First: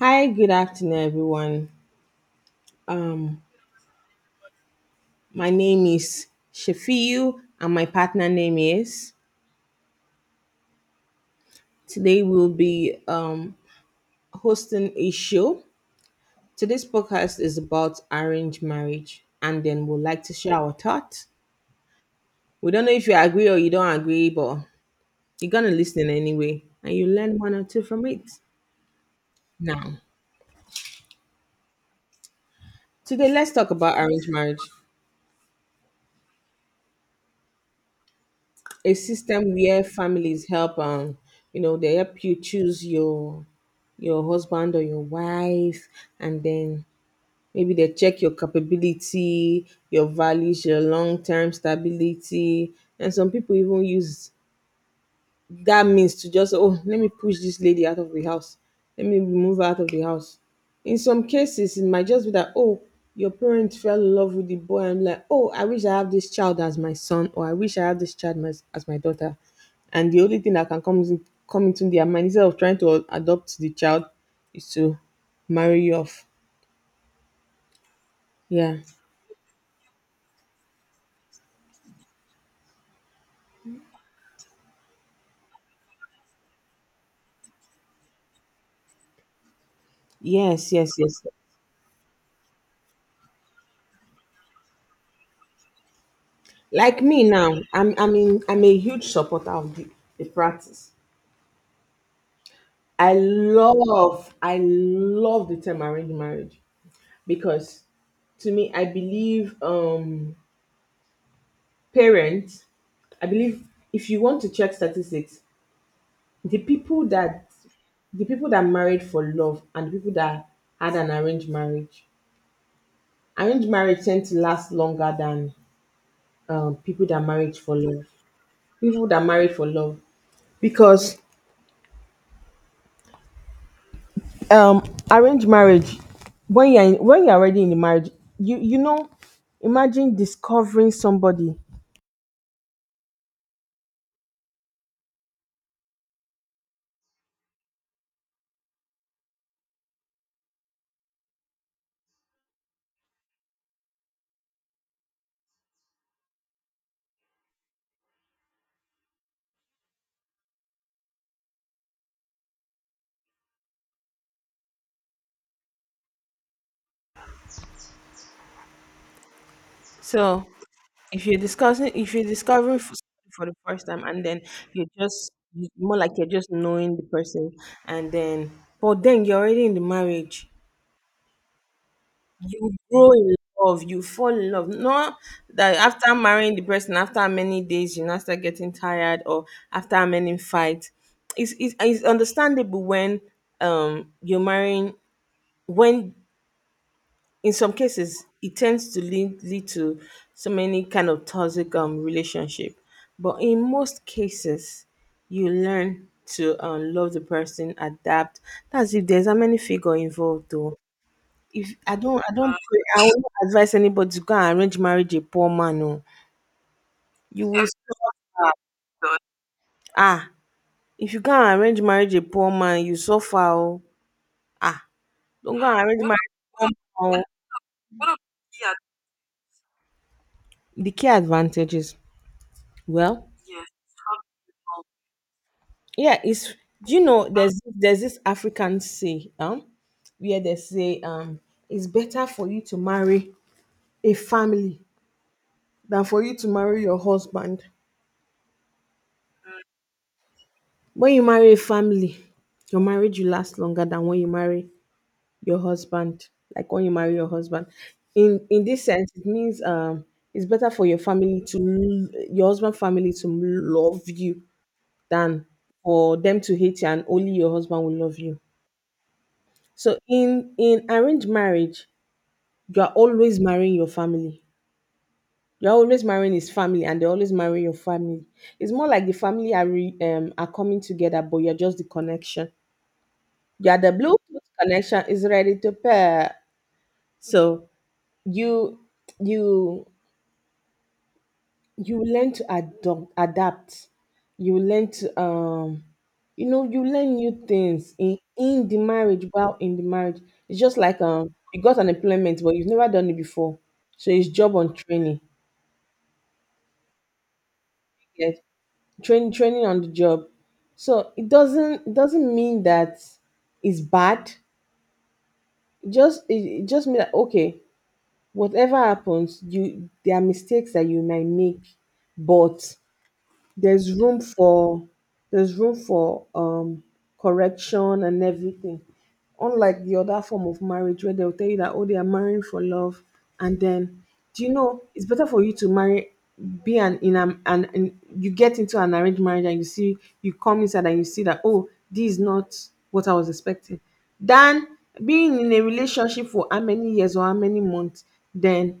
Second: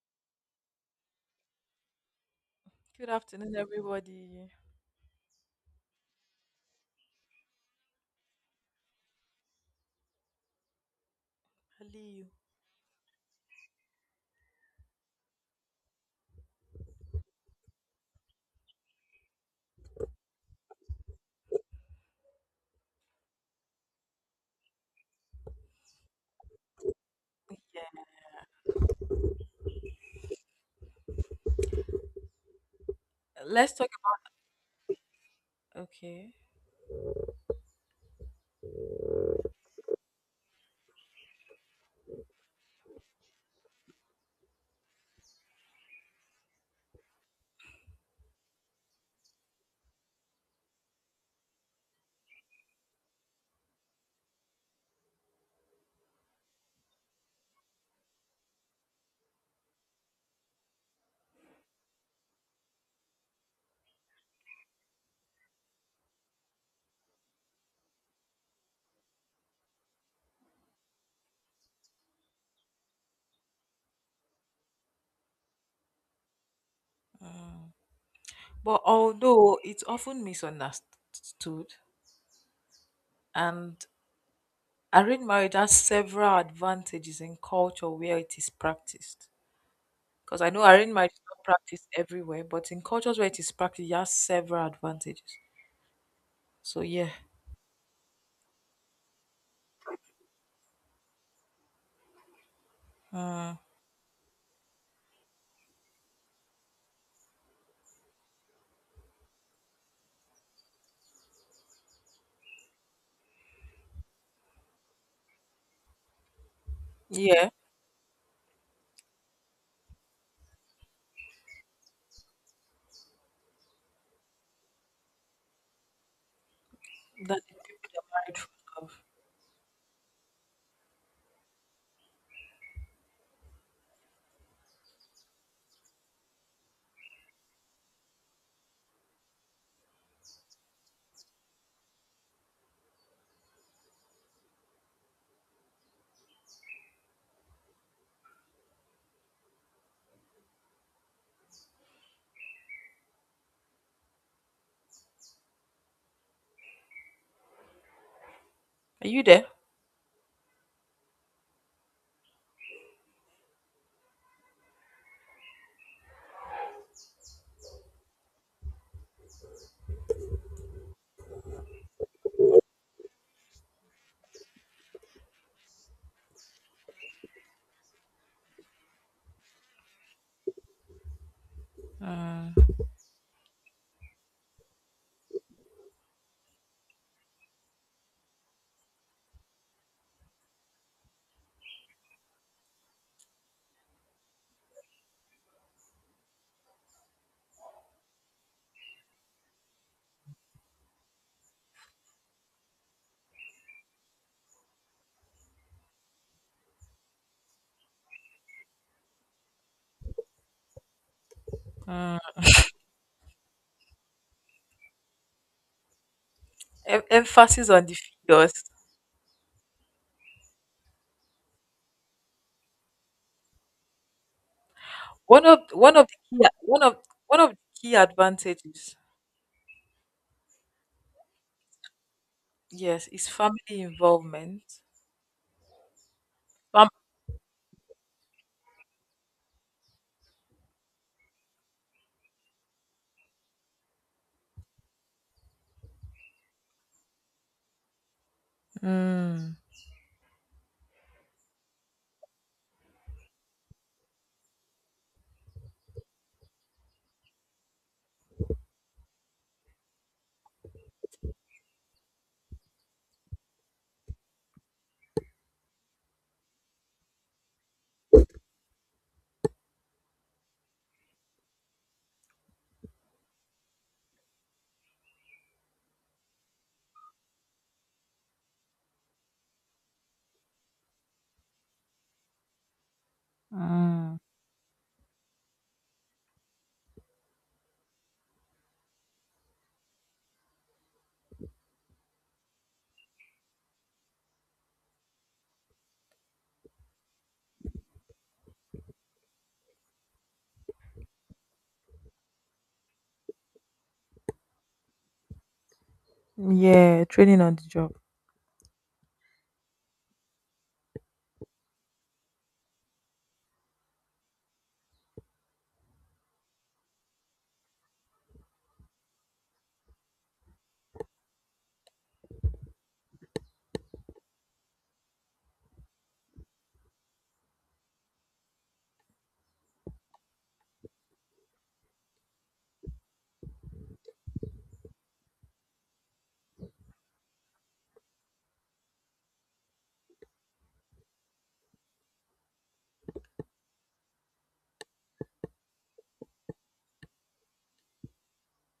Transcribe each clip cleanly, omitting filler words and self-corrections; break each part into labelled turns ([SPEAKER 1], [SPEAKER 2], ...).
[SPEAKER 1] Hi, good afternoon, everyone.
[SPEAKER 2] Good
[SPEAKER 1] Um,
[SPEAKER 2] afternoon, everybody.
[SPEAKER 1] my name is Shafiu, and my partner name is. Today
[SPEAKER 2] Hello.
[SPEAKER 1] we'll be hosting a show. Today's podcast is about arranged marriage, and then we'll like to share our thoughts. We don't know if you agree or you don't agree, but you're gonna listen anyway, and you learn one or two
[SPEAKER 2] Yeah,
[SPEAKER 1] from it. Now, today let's talk
[SPEAKER 2] let's talk.
[SPEAKER 1] about arranged marriage.
[SPEAKER 2] Okay.
[SPEAKER 1] A system where families help they help you choose your husband or your wife, and then maybe they check your capability, your values, your long-term stability. And some people even use that means to just, oh, let me push this lady out of the house, let me remove her out of the house. In some cases it might just be that, oh, your parents fell in love with the boy and like, oh, I wish I have this child as my son, or I wish I have this child as my daughter, and the only thing that can come, come into their mind instead of trying to adopt the child is to marry you off.
[SPEAKER 2] Mm.
[SPEAKER 1] Yeah,
[SPEAKER 2] But although it's often misunderstood, and arranged marriage has several advantages in culture where it is practiced. Because I know
[SPEAKER 1] yes yes
[SPEAKER 2] arranged
[SPEAKER 1] yes
[SPEAKER 2] marriage is not practiced everywhere, but in cultures where it is practiced, it has several advantages. So
[SPEAKER 1] Like
[SPEAKER 2] yeah.
[SPEAKER 1] me now, I mean I'm a huge supporter of the practice.
[SPEAKER 2] Mm.
[SPEAKER 1] I love the term arranged marriage, because to me, I believe parents, I believe, if you want to check statistics, the people
[SPEAKER 2] Yeah,
[SPEAKER 1] that the people that married for love and the people that had an arranged marriage tend to last longer than people that
[SPEAKER 2] that the
[SPEAKER 1] married for
[SPEAKER 2] people that
[SPEAKER 1] love.
[SPEAKER 2] married for love.
[SPEAKER 1] People that married for love, because um arranged marriage, when you're already in the marriage, you know, imagine discovering somebody.
[SPEAKER 2] Are you there?
[SPEAKER 1] So if you're discovering for the first time, and then you're just more like you're just knowing the person, and then, but then you're already in the marriage. You
[SPEAKER 2] Mm.
[SPEAKER 1] grow in love, you fall in love. Not that after marrying the person, after many days, you now start getting tired, or after many fights. It's understandable when you're marrying, when, in some cases, it tends to lead to so many kind of toxic relationship. But in most cases, you learn to love the person, adapt. That's if there's a many figure involved though. If I don't
[SPEAKER 2] Mm.
[SPEAKER 1] I don't pray, I will not advise anybody to go and arrange marriage a poor man. Oh, you will,
[SPEAKER 2] Emphasis on the figures.
[SPEAKER 1] ah, if you go and arrange marriage a poor man, you suffer. Oh, ah, don't go and
[SPEAKER 2] One
[SPEAKER 1] arrange
[SPEAKER 2] of the key
[SPEAKER 1] marriage.
[SPEAKER 2] one of the key advantages,
[SPEAKER 1] Oh, the key advantages.
[SPEAKER 2] yes,
[SPEAKER 1] Well,
[SPEAKER 2] is family involvement.
[SPEAKER 1] yeah, it's,
[SPEAKER 2] Fam-
[SPEAKER 1] do you know there's this African say, where they say, it's better for you to marry a family than for you to marry your husband.
[SPEAKER 2] Mm,
[SPEAKER 1] When you marry a family, your marriage will last longer than when you marry your husband, like when you marry your husband. In this sense, it means, it's better for your family to your husband family to love you than for them to hate you and only your husband will love you. So in arranged marriage, you are always marrying your family. You're always marrying his family, and they always marry your family. It's more like the family are are coming together, but you're just the connection. You are the
[SPEAKER 2] mm.
[SPEAKER 1] Bluetooth connection is ready to pair. So you you you learn to adapt. You learn to you learn new things in the marriage, while in the marriage it's just like, you got an employment but you've never done it before, so it's job on training.
[SPEAKER 2] Yeah, training on the job.
[SPEAKER 1] Yes, training on the job. So it doesn't mean that it's bad. It just, it just means that, okay, whatever happens, you, there are mistakes that you might make, but there's room for, there's room for, correction and everything. Unlike the other form of marriage where they'll tell you that, oh, they are marrying for love, and then, do you know, it's better for you to marry, be an in an, an in, you get into an arranged marriage and you see, you come inside and you see that, oh, this is not what I was expecting, than being in a relationship for how many years or how many months, then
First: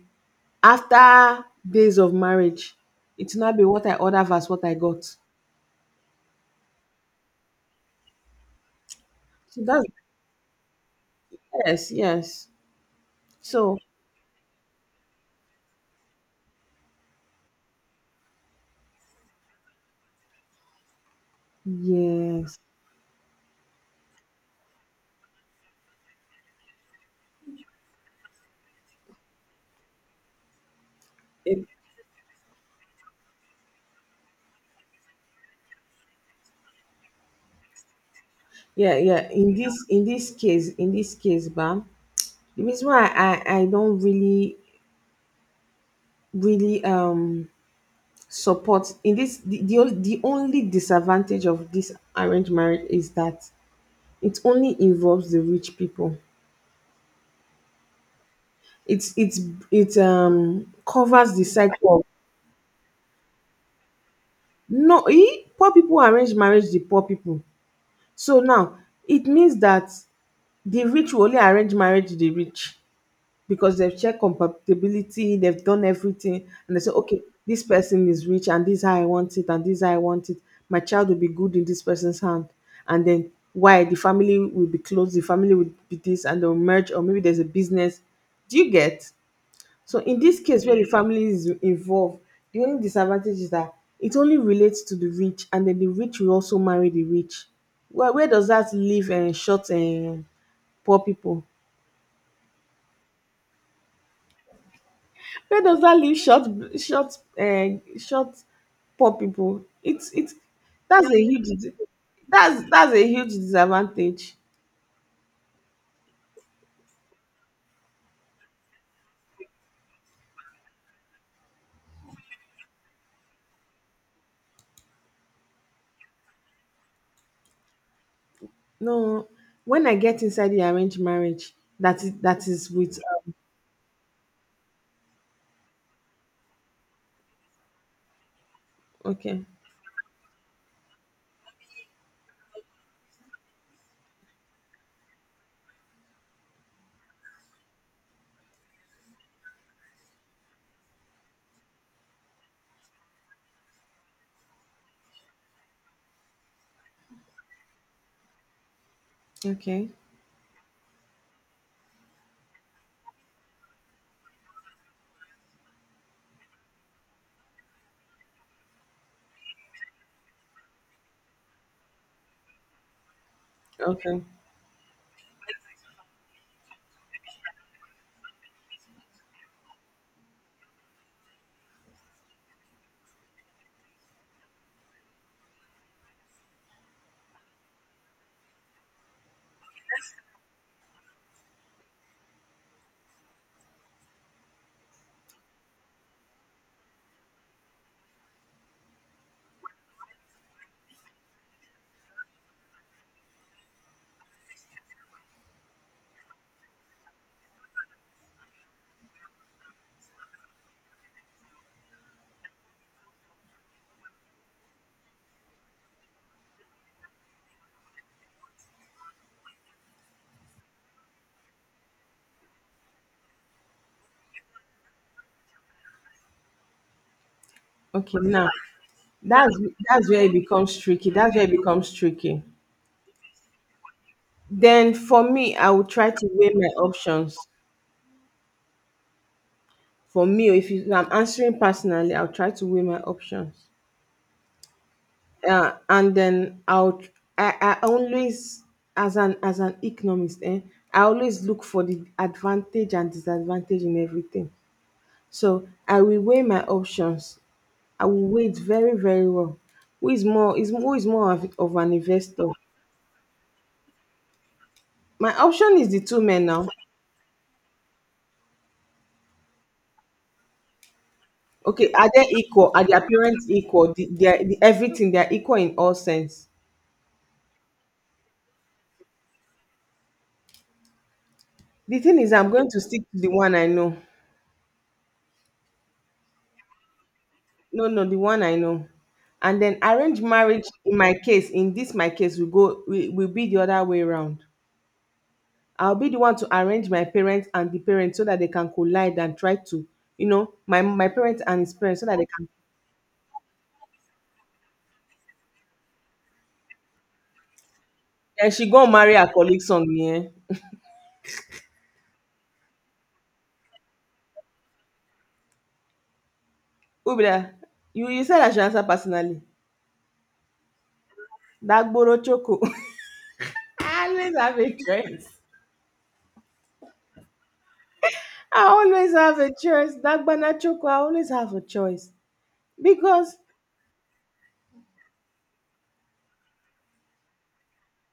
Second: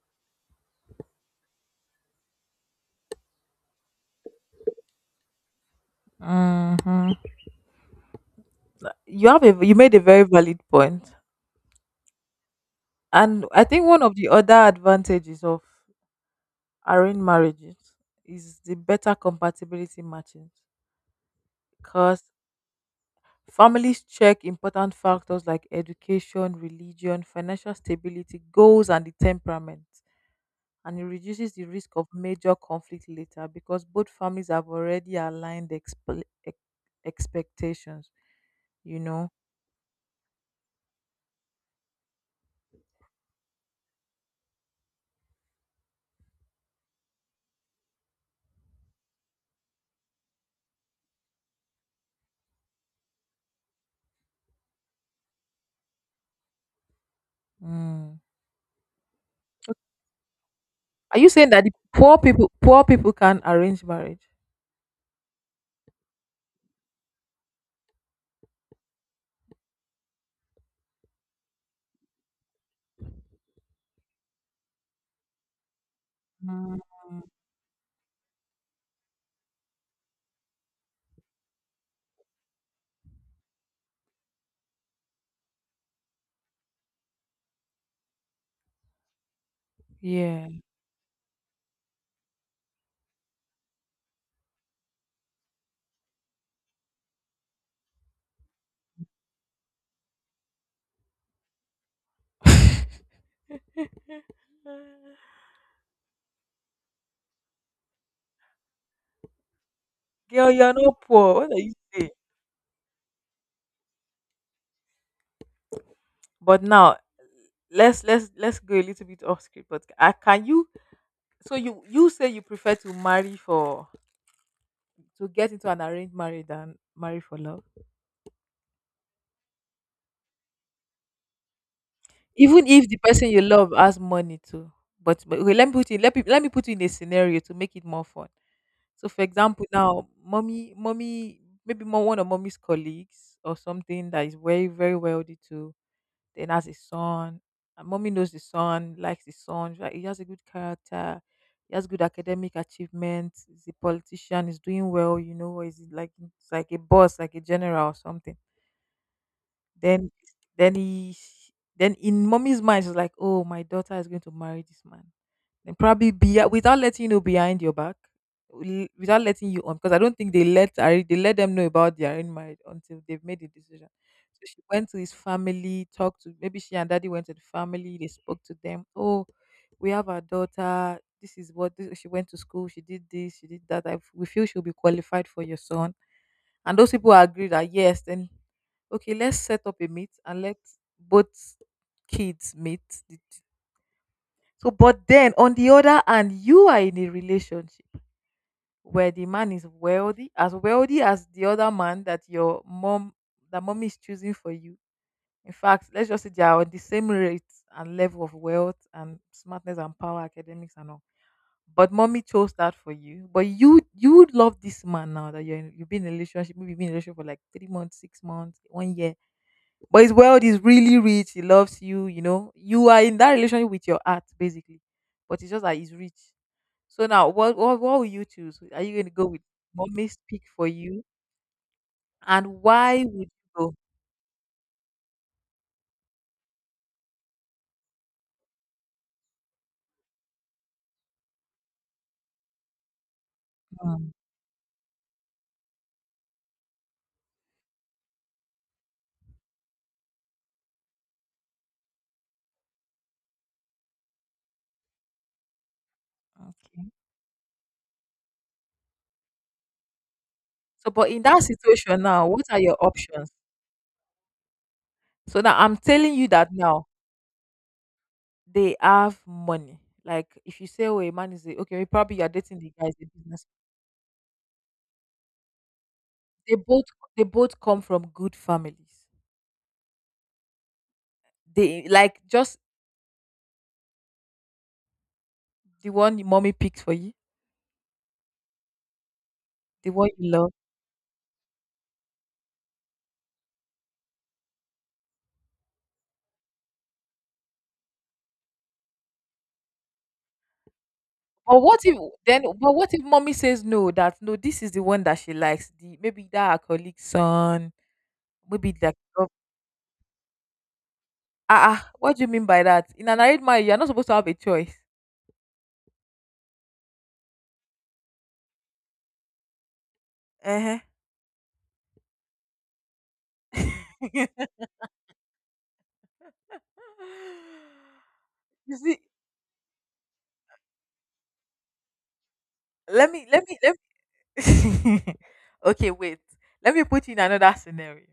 [SPEAKER 1] after days of marriage, it's not be what I order versus what I got.
[SPEAKER 2] Hmm.
[SPEAKER 1] So
[SPEAKER 2] You
[SPEAKER 1] that's,
[SPEAKER 2] made a very valid point,
[SPEAKER 1] yes, yes.
[SPEAKER 2] and I
[SPEAKER 1] So
[SPEAKER 2] think one of the other advantages of arranged marriages is the better compatibility matching, because
[SPEAKER 1] yes,
[SPEAKER 2] families check important factors like education, religion, financial stability, goals, and the temperament. And it reduces the
[SPEAKER 1] it,
[SPEAKER 2] risk of major conflict later because both families have already aligned expectations
[SPEAKER 1] yeah,
[SPEAKER 2] you
[SPEAKER 1] yeah.
[SPEAKER 2] know
[SPEAKER 1] In this case, in this case, Bam, the reason why I don't really support in this the only disadvantage of this arranged marriage is that it only involves the rich people.
[SPEAKER 2] mm.
[SPEAKER 1] It's it's it
[SPEAKER 2] Are you
[SPEAKER 1] covers the
[SPEAKER 2] saying that the
[SPEAKER 1] cycle.
[SPEAKER 2] poor people poor people can arrange marriage?
[SPEAKER 1] No, e poor people arrange marriage the poor people. So now, it means that the rich will only arrange marriage to the rich, because they've checked compatibility, they've done everything, and
[SPEAKER 2] Mm,
[SPEAKER 1] they say, okay, this person is rich, and this is how I want it, and this is how I want it. My child will be good in this person's hand. And then why the family will be close, the family will be this, and they'll merge, or maybe there's a business. Do you get? So in this
[SPEAKER 2] yeah.
[SPEAKER 1] case where the family is involved, the only disadvantage is that it only relates to the rich, and then the rich will also marry the rich. Where does that leave short and poor people? Where does that leave short, short uh short poor people? It's
[SPEAKER 2] Girl, you're not
[SPEAKER 1] that's a
[SPEAKER 2] poor.
[SPEAKER 1] huge
[SPEAKER 2] What are you saying?
[SPEAKER 1] that's a huge disadvantage.
[SPEAKER 2] But now, let's go a little bit off script. But can you? So you say you prefer to marry for to get into an arranged marriage than marry for love,
[SPEAKER 1] No, when I get inside the arranged marriage, that is
[SPEAKER 2] even if the
[SPEAKER 1] with
[SPEAKER 2] person you love has money too. But okay, let me put you in a scenario to make it more fun. So for
[SPEAKER 1] okay,
[SPEAKER 2] example, now mommy maybe more one of mommy's colleagues or something that is very very wealthy too. Then has a son. And mommy knows the son, likes the son. She's like, he has a good character. He has good academic achievements. He's a politician. He's doing well. He's like a boss, like a general or something.
[SPEAKER 1] okay,
[SPEAKER 2] Then then he then in mommy's mind, she's like, "Oh, my daughter is going to marry this man." Then probably be without letting you know behind your back. Without letting you on, because I don't think they they let them know about their own marriage until they've made the decision.
[SPEAKER 1] okay,
[SPEAKER 2] So she went to his family, talked to, maybe she and daddy went to the family, they spoke to them. "Oh, we have our daughter. This is what this, she went to school. She did this. She did that. We feel she'll be qualified for your son." And those people agreed that yes. Then okay, let's set up a meet and let both kids meet the t- so but then on the other hand, you are in a relationship where the man is wealthy, as wealthy as the other man that your mom that mommy is choosing for you. In fact, let's just say they are on the same rate and level of wealth and smartness and power, academics and all, but mommy chose that for you. But you love this man now that you've been in a relationship, maybe you've been in a relationship for like 3 months, 6 months, one year, but his world is really rich. He loves you. You know, you are in that relationship with your art, basically, but it's just that he's rich. So now, what will
[SPEAKER 1] okay.
[SPEAKER 2] you
[SPEAKER 1] Now,
[SPEAKER 2] choose? Are you going to go with
[SPEAKER 1] That's that's
[SPEAKER 2] mommy
[SPEAKER 1] where it
[SPEAKER 2] speak for
[SPEAKER 1] becomes
[SPEAKER 2] you,
[SPEAKER 1] tricky. That's where it becomes tricky.
[SPEAKER 2] and why would you go?
[SPEAKER 1] Then for me, I will try to weigh my options. For me, if you, I'm answering personally, I'll try to weigh my options.
[SPEAKER 2] Mm,
[SPEAKER 1] And then I'll, I always, as an economist, eh, I always look for the advantage and disadvantage in everything. So I will weigh my
[SPEAKER 2] okay.
[SPEAKER 1] options. I will weigh it very, very well.
[SPEAKER 2] So,
[SPEAKER 1] Who is
[SPEAKER 2] but in
[SPEAKER 1] more
[SPEAKER 2] that
[SPEAKER 1] of an
[SPEAKER 2] situation now, what
[SPEAKER 1] investor?
[SPEAKER 2] are your options?
[SPEAKER 1] My
[SPEAKER 2] So now I'm
[SPEAKER 1] option is the
[SPEAKER 2] telling
[SPEAKER 1] two
[SPEAKER 2] you
[SPEAKER 1] men
[SPEAKER 2] that
[SPEAKER 1] now.
[SPEAKER 2] now they have money. Like if you say, "Oh, a man is a, okay,"
[SPEAKER 1] Okay, are
[SPEAKER 2] probably
[SPEAKER 1] they
[SPEAKER 2] you're dating,
[SPEAKER 1] equal?
[SPEAKER 2] the
[SPEAKER 1] Are
[SPEAKER 2] guy is
[SPEAKER 1] their
[SPEAKER 2] a
[SPEAKER 1] parents
[SPEAKER 2] business.
[SPEAKER 1] equal? They are, the, everything, they are equal in all sense.
[SPEAKER 2] They both they both come from good families. They
[SPEAKER 1] The thing
[SPEAKER 2] like
[SPEAKER 1] is, I'm
[SPEAKER 2] just
[SPEAKER 1] going to stick to the one I know.
[SPEAKER 2] the one your mommy picked for you.
[SPEAKER 1] No, no, the one I know. And then
[SPEAKER 2] The one
[SPEAKER 1] arranged
[SPEAKER 2] you love.
[SPEAKER 1] marriage, in my case, in this my case, we will be the other way around. I'll be the one to arrange my parents and the parents so that they can collide and try to, you know, my parents and
[SPEAKER 2] But
[SPEAKER 1] his
[SPEAKER 2] what if
[SPEAKER 1] parents so that they
[SPEAKER 2] then
[SPEAKER 1] can.
[SPEAKER 2] but what if mommy says no, that no, this is the one that she likes. The maybe that her colleague's son,
[SPEAKER 1] Then she
[SPEAKER 2] maybe
[SPEAKER 1] go
[SPEAKER 2] like
[SPEAKER 1] marry her colleague son, yeah.
[SPEAKER 2] what do you mean by that? In an arranged marriage, you're not supposed to have a choice.
[SPEAKER 1] Who be that? You said I should answer personally.
[SPEAKER 2] Uh-huh.
[SPEAKER 1] That Boro Choco. I always have a choice. I
[SPEAKER 2] You see,
[SPEAKER 1] always have a choice. That banana banachoko, I always have a choice.
[SPEAKER 2] let me
[SPEAKER 1] Because
[SPEAKER 2] let me let me Okay, wait. Let me put you in another scenario.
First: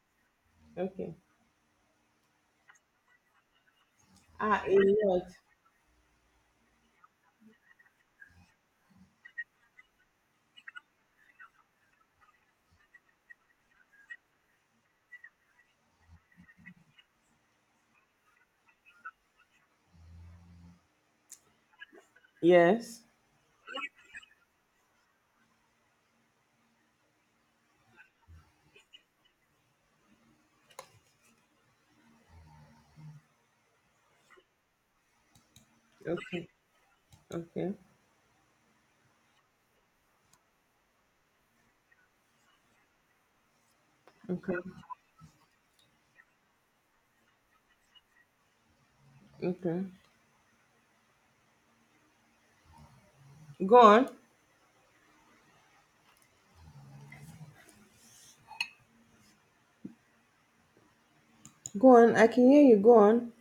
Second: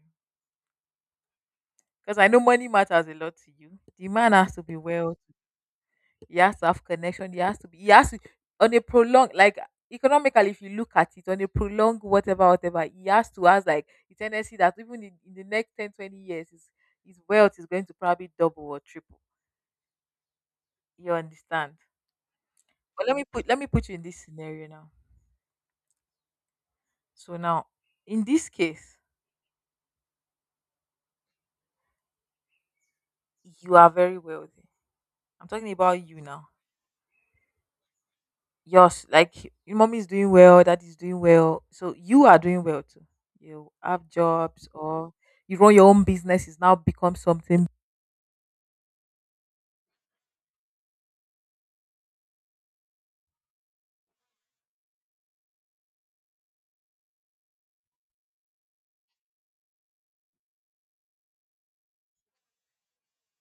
[SPEAKER 1] okay.
[SPEAKER 2] Because I know money matters a lot to you. The man has
[SPEAKER 1] Ah,
[SPEAKER 2] to be
[SPEAKER 1] a
[SPEAKER 2] well.
[SPEAKER 1] lot.
[SPEAKER 2] He has to have connection. He has to be. He has to on a prolonged like economically. If you look at it on a prolonged whatever whatever, he has to has like the tendency that even in the next 10, 20 years, his wealth is going to probably double or triple. You understand?
[SPEAKER 1] Yes.
[SPEAKER 2] But let me put you in this scenario now. So now, in this case, you are very wealthy. I'm talking about you
[SPEAKER 1] Okay.
[SPEAKER 2] now.
[SPEAKER 1] Okay.
[SPEAKER 2] Yes, like your mommy is doing well, dad is doing well. So you are doing well too. You have
[SPEAKER 1] Okay.
[SPEAKER 2] jobs or you run your own business, it's now become something
[SPEAKER 1] Okay. Go on. Go on. I can hear you. Go on.